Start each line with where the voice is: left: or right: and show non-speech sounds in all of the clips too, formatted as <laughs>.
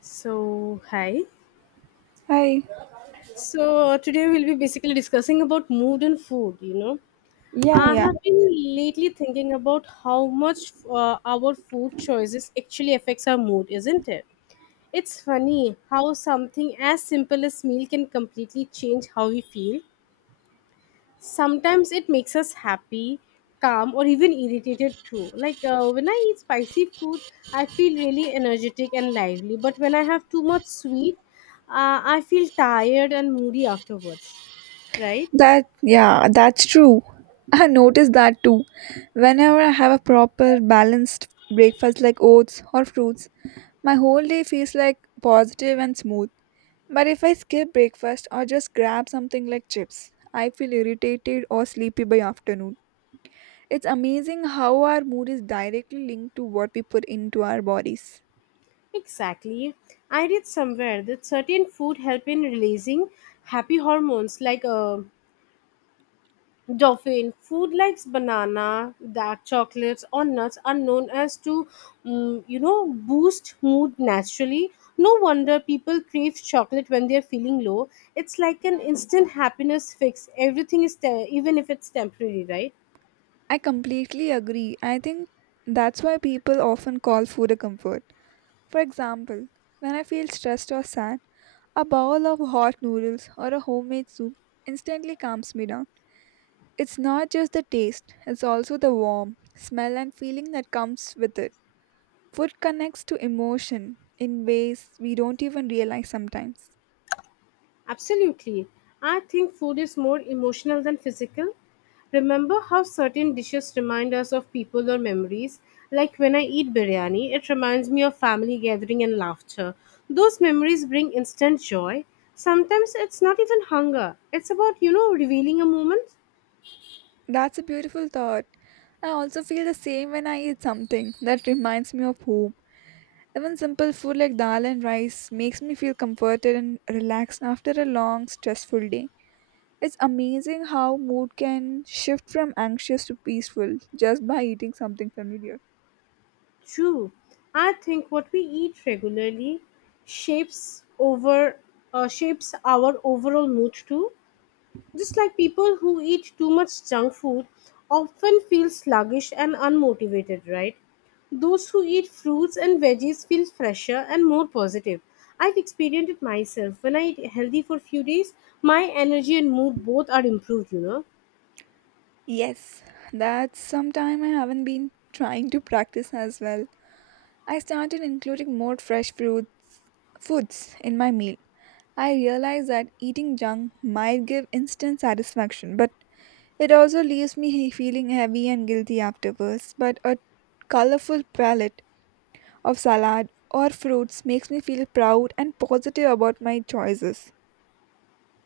left: So, hi.
right: Hi.
left: So, Today we'll be basically discussing about mood and food, you know.
right: Yeah,
left: I
right: yeah.
left: have been lately thinking about how much our food choices actually affects our mood, isn't it? It's funny how something as simple as meal can completely change how we feel. Sometimes it makes us happy, calm or even irritated too, like when I eat spicy food I feel really energetic and lively but when I have too much sweet, I feel tired and moody afterwards, right.
right: That's true. I noticed that too. Whenever I have a proper balanced breakfast like oats or fruits, my whole day feels like positive and smooth. But if I skip breakfast or just grab something like chips, I feel irritated or sleepy by afternoon. It's amazing how our mood is directly linked to what we put into our bodies.
left: Exactly. I read somewhere that certain food help in releasing happy hormones like Dauphin food like banana, dark chocolates, or nuts are known as to, you know, boost mood naturally. No wonder people crave chocolate when they're feeling low. It's like an instant happiness fix. Everything is, even if it's temporary, right?
right: I completely agree. I think that's why people often call food a comfort. For example, when I feel stressed or sad, a bowl of hot noodles or a homemade soup instantly calms me down. It's not just the taste, it's also the warmth, smell, and feeling that comes with it. Food connects to emotion in ways we don't even realize sometimes.
left: Absolutely. I think food is more emotional than physical. Remember how certain dishes remind us of people or memories? Like when I eat biryani, it reminds me of family gathering and laughter. Those memories bring instant joy. Sometimes it's not even hunger, it's about, you know, revealing a moment.
right: That's a beautiful thought. I also feel the same when I eat something that reminds me of home. Even simple food like dal and rice makes me feel comforted and relaxed after a long, stressful day. It's amazing how mood can shift from anxious to peaceful just by eating something familiar.
left: True. I think what we eat regularly shapes over shapes our overall mood too. Just like people who eat too much junk food often feel sluggish and unmotivated, right? Those who eat fruits and veggies feel fresher and more positive. I've experienced it myself. When I eat healthy for few days, my energy and mood both are improved, you know.
right: Yes, that's some time I haven't been trying to practice as well. I started including more fresh fruits foods in my meal. I realized that eating junk might give instant satisfaction, but it also leaves me <laughs> feeling heavy and guilty afterwards. But a colorful palette of salad or fruits makes me feel proud and positive about my choices.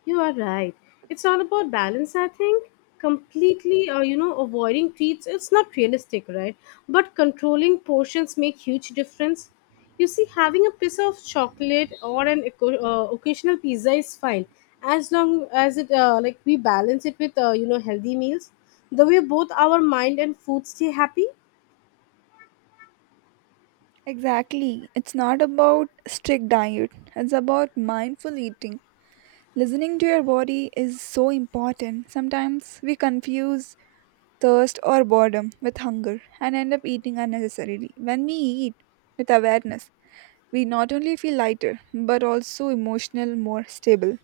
left: You are right. It's all about balance, I think. Completely, you know, avoiding treats, it's not realistic, right? But controlling portions make huge difference. You see, having a piece of chocolate or an occasional pizza is fine, as long as it like we balance it with you know healthy meals. The way both our mind and food stay happy.
right: Exactly. It's not about strict diet. It's about mindful eating. Listening to your body is so important. Sometimes we confuse thirst or boredom with hunger and end up eating unnecessarily. When we eat with awareness, we not only feel lighter but also emotional more stable.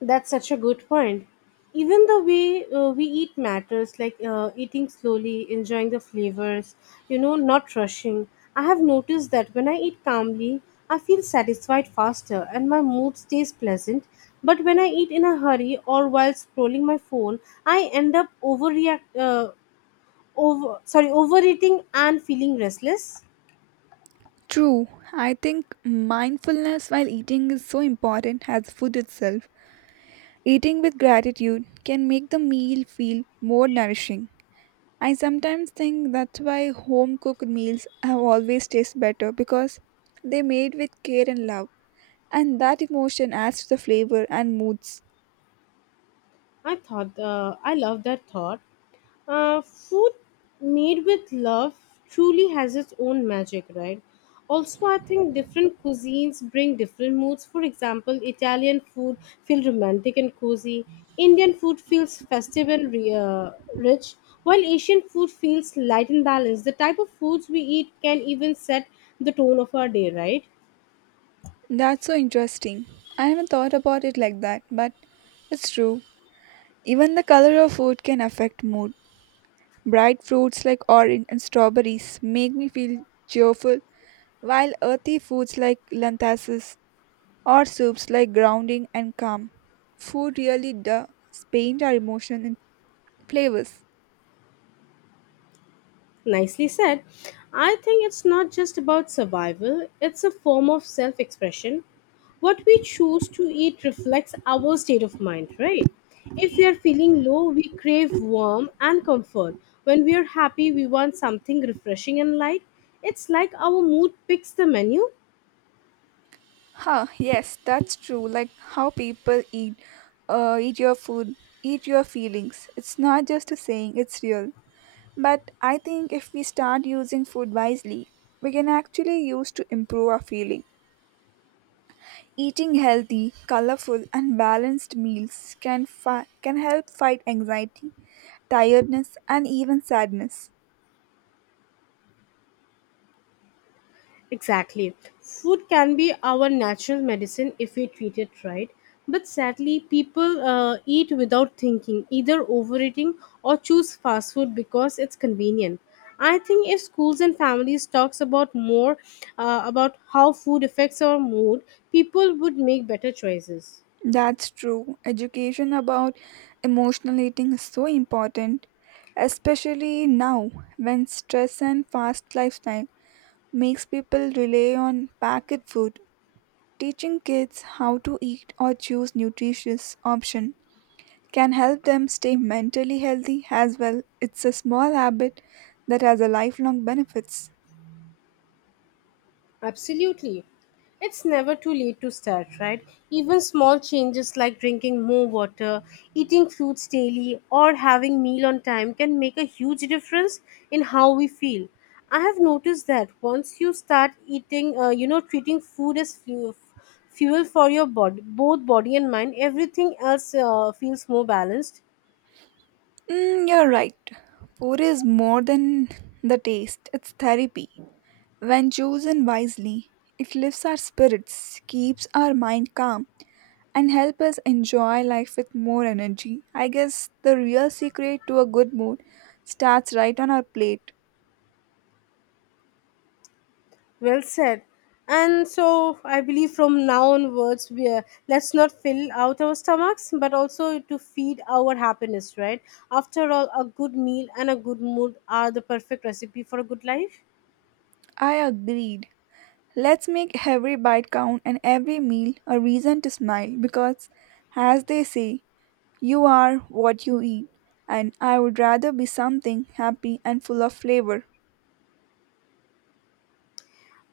left: That's such a good point. Even the way we eat matters, like eating slowly, enjoying the flavors, you know, not rushing. I have noticed that when I eat calmly, I feel satisfied faster and my mood stays pleasant. But when I eat in a hurry or while scrolling my phone, I end up overeating and feeling restless.
right: True, I think mindfulness while eating is so important as food itself. Eating with gratitude can make the meal feel more nourishing. I sometimes think that's why home cooked meals have always tasted better because they made with care and love, and that emotion adds to the flavor and moods.
left: I love that thought. Food made with love truly has its own magic, right? Also, I think different cuisines bring different moods. For example, Italian food feels romantic and cozy. Indian food feels festive and rich, while Asian food feels light and balanced. The type of foods we eat can even set the tone of our day, right?
right: That's so interesting. I haven't thought about it like that, but it's true. Even the color of food can affect mood. Bright fruits like orange and strawberries make me feel cheerful, while earthy foods like lentils or soups like grounding and calm. Food really does paint our emotion in flavors.
left: Nicely said. I think it's not just about survival, it's a form of self expression. What we choose to eat reflects our state of mind, right? If we are feeling low, we crave warmth and comfort. When we are happy, we want something refreshing and light. It's like our mood picks the menu.
right: Huh, yes, that's true. Like how people eat, eat your food, eat your feelings. It's not just a saying, it's real. But I think if we start using food wisely, we can actually use to improve our feeling. Eating healthy, colorful, and balanced meals can help fight anxiety, tiredness, and even sadness.
left: Exactly. Food can be our natural medicine if we treat it right. But sadly, people eat without thinking, either overeating or choose fast food because it's convenient. I think if schools and families talks about more about how food affects our mood, people would make better choices.
right: That's true. Education about emotional eating is so important, especially now when stress and fast lifestyle makes people rely on packet food. Teaching kids how to eat or choose nutritious option can help them stay mentally healthy as well. It's a small habit that has a lifelong benefits.
left: Absolutely. It's never too late to start, right? Even small changes like drinking more water, eating fruits daily, or having meal on time can make a huge difference in how we feel. I have noticed that once you start eating, you know, treating food as fuel, fuel for your body, both body and mind, everything else feels more balanced.
right: Mm, you're right. Food is more than the taste. It's therapy. When chosen wisely, it lifts our spirits, keeps our mind calm, and helps us enjoy life with more energy. I guess the real secret to a good mood starts right on our plate.
left: Well said. And so I believe from now onwards, we are, let's not fill out our stomachs, but also to feed our happiness, right? After all, a good meal and a good mood are the perfect recipe for a good life.
right: I agreed. Let's make every bite count and every meal a reason to smile because, as they say, you are what you eat, and I would rather be something happy and full of flavor.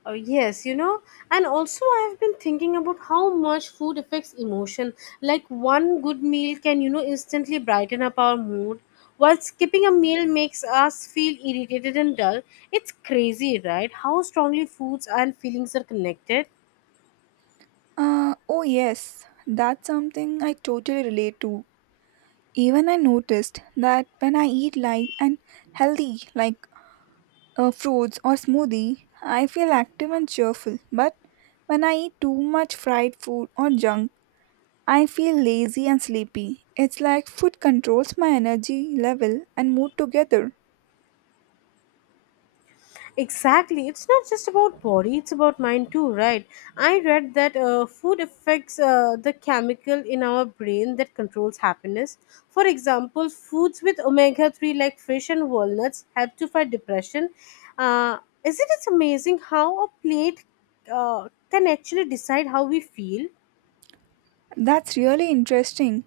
left: Oh, yes, you know, and also I've been thinking about how much food affects emotion. Like one good meal can, you know, instantly brighten up our mood, while skipping a meal makes us feel irritated and dull. It's crazy, right? How strongly foods and feelings are connected.
right: Oh, yes, that's something I totally relate to. Even I noticed that when I eat light and healthy, like fruits or smoothie, I feel active and cheerful. But when I eat too much fried food or junk, I feel lazy and sleepy. It's like food controls my energy level and mood together.
left: Exactly. It's not just about body, it's about mind too, right? I read that food affects the chemical in our brain that controls happiness. For example, foods with omega 3 like fish and walnuts help to fight depression. Uh, isn't it amazing how a plate can actually decide how we feel?
right: That's really interesting.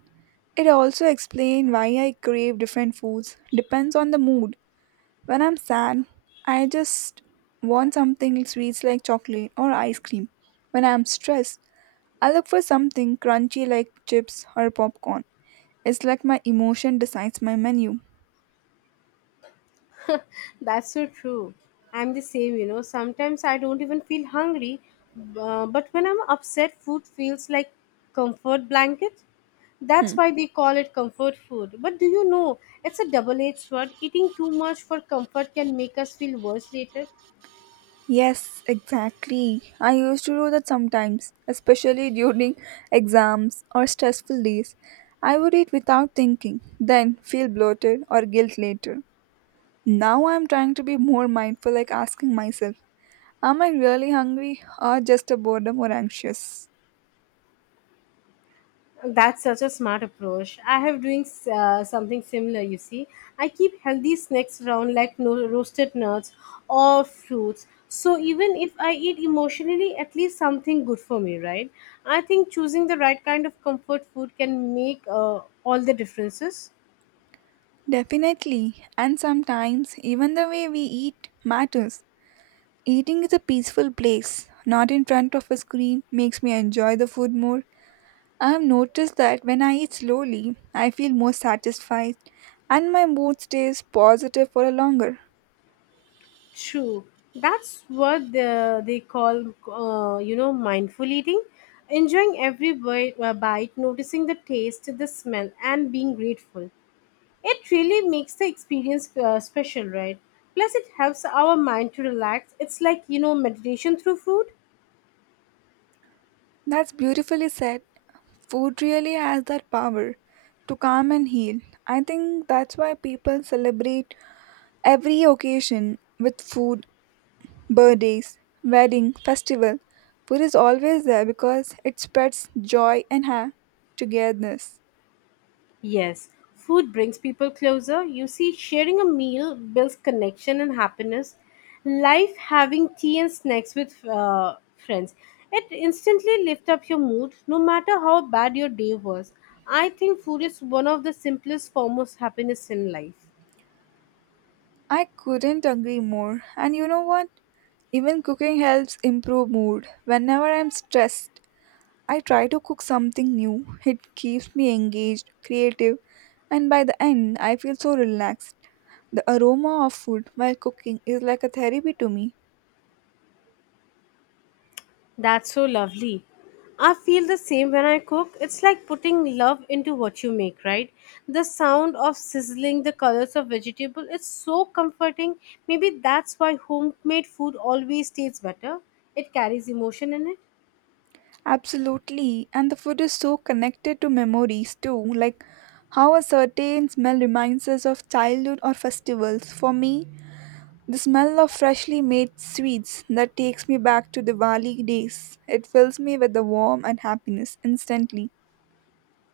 right: It also explains why I crave different foods, depends on the mood. When I'm sad, I just want something sweet like chocolate or ice cream. When I'm stressed, I look for something crunchy like chips or popcorn. It's like my emotion decides my menu.
left: That's so true. I'm the same, you know. Sometimes I don't even feel hungry, but when I'm upset, food feels like comfort blanket. That's why they call it comfort food. But do you know, it's a double edged sword. Eating too much for comfort can make us feel worse later.
right: Yes, exactly. I used to do that sometimes, especially during exams or stressful days. I would eat without thinking, then feel bloated or guilt later. Now I'm trying to be more mindful, like asking myself, am I really hungry or just a boredom or anxious?
left: That's such a smart approach. I have doing Something similar. You see, I keep healthy snacks around like roasted nuts or fruits. So even if I eat emotionally, at least something good for me, right? I think choosing the right kind of comfort food can make all the differences.
right: Definitely, and sometimes even the way we eat matters. Eating is a peaceful place, not in front of a screen, makes me enjoy the food more. I have noticed that when I eat slowly, I feel more satisfied and my mood stays positive for a longer.
left: True. That's what they call, you know, mindful eating. Enjoying every bite, noticing the taste, the smell, and being grateful. It really makes the experience special, right? Plus, it helps our mind to relax. It's like, you know, meditation through food.
right: That's beautifully said. Food really has that power to calm and heal. I think that's why people celebrate every occasion with food, birthdays, wedding, festival, food is always there because it spreads joy and togetherness.
left: Yes, food brings people closer. You see, sharing a meal builds connection and happiness. Life having tea and snacks with friends. It instantly lifts up your mood, no matter how bad your day was. I think food is one of the simplest forms of happiness in life.
right: I couldn't agree more. And you know what? Even cooking helps improve mood. Whenever I'm stressed, I try to cook something new. It keeps me engaged, creative, and by the end, I feel so relaxed. The aroma of food while cooking is like a therapy to me.
left: That's so lovely. I feel the same when I cook. It's like putting love into what you make, right? The sound of sizzling, the colors of vegetable, it's so comforting. Maybe that's why homemade food always tastes better. It carries emotion in it.
right: Absolutely. And the food is so connected to memories too, like how a certain smell reminds us of childhood or festivals. For me, the smell of freshly made sweets that takes me back to Diwali days. It fills me with the warmth and happiness instantly.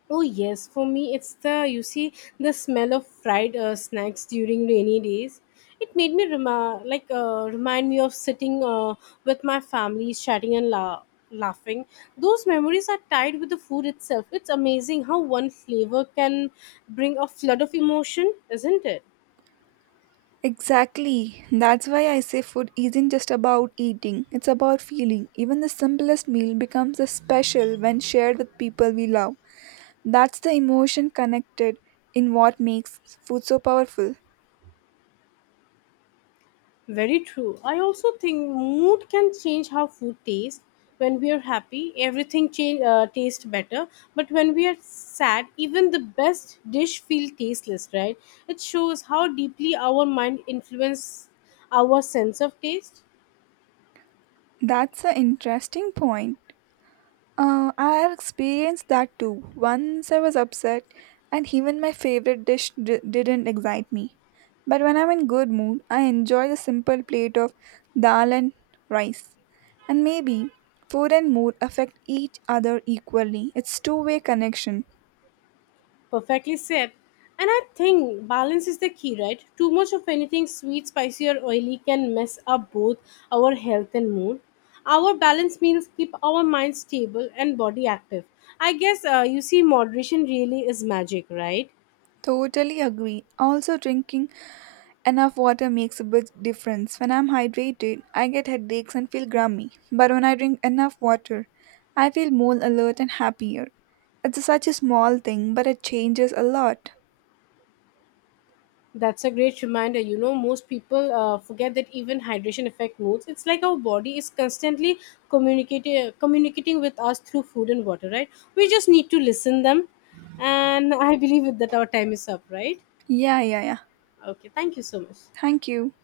left: Oh yes, for me it's the you see the smell of fried snacks during rainy days. It made me remind me of sitting with my family, chatting and laughing. Those memories are tied with the food itself. It's amazing how one flavor can bring a flood of emotion, isn't it?
right: Exactly. That's why I say food isn't just about eating, it's about feeling. Even the simplest meal becomes a special when shared with people we love. That's the emotion connected in what makes food so powerful.
left: Very true. I also think mood can change how food tastes. When we are happy, everything tastes better. But when we are sad, even the best dish feels tasteless, right? It shows how deeply our mind influences our sense of taste.
right: That's an interesting point. I have experienced that too. Once I was upset, and even my favorite dish didn't excite me. But when I'm in good mood, I enjoy the simple plate of dal and rice. And maybe food and mood affect each other equally. It's two-way connection.
left: Perfectly said. And I think balance is the key, right? Too much of anything sweet, spicy, or oily can mess up both our health and mood. Our balanced meals keep our mind stable and body active. I guess you see, moderation really is magic, right?
right: Totally agree. Also drinking enough water makes a big difference. When I'm hydrated, I get headaches and feel grumpy. But when I drink enough water, I feel more alert and happier. It's such a small thing, but it changes a lot.
left: That's a great reminder. You know, most people forget that even hydration affect moods. It's like our body is constantly communicating with us through food and water, right? We just need to listen them. And I believe that our time is up, right?
right: Yeah, yeah, yeah.
left: Okay, thank you so much.
right: Thank you.